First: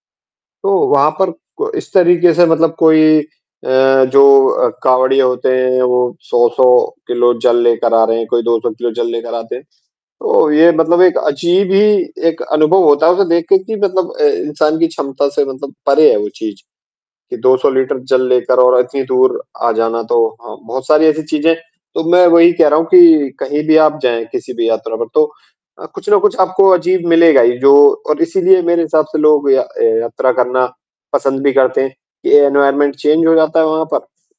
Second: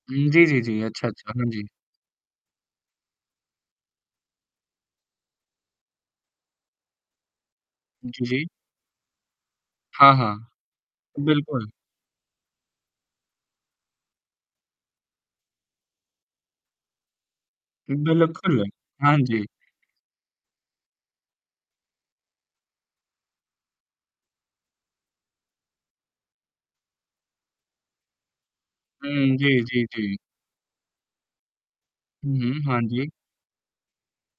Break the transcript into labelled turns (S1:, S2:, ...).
S1: हुँ, जी, जी,
S2: तो,
S1: जी, अच्छा,
S2: वहाँ
S1: अच्छा,
S2: पर
S1: हाँ जी।
S2: को इस तरीक़े से मतलब कोई अ, जो अ, कावड़ियाँ होते हैं, वो 100-100 किलो जल लेकर आ रहे
S1: जी,
S2: हैं, कोई
S1: जी।
S2: 200 किलो जल लेकर आते हैं।
S1: हाँ, हाँ,
S2: तो ये मतलब एक
S1: बिल्कुल।
S2: अजीब ही एक अनुभव होता है उसे देख के कि मतलब अ, इंसान की क्षमता से मतलब परे है वो चीज़, कि 200 लीटर जल लेकर
S1: बिल्कुल,
S2: और इतनी
S1: हाँ
S2: दूर
S1: जी।
S2: आ जाना, तो हाँ, बहुत सारी ऐसी चीज़ें तो मैं वही कह रहा हूँ कि कहीं भी आप जाएँ, किसी भी यात्रा पर तो अ, कुछ ना कुछ आपको अजीब मिलेगा ही, जो और इसीलिए मेरे हिसाब से
S1: हुँ, जी,
S2: लोग य
S1: जी,
S2: अ,
S1: जी।
S2: यात्रा करना पसंद भी करते हैं।
S1: हुँ,
S2: ये
S1: हुँ, हाँ
S2: एनवायरनमेंट
S1: जी।
S2: चेंज हो जाता है वहाँ पर।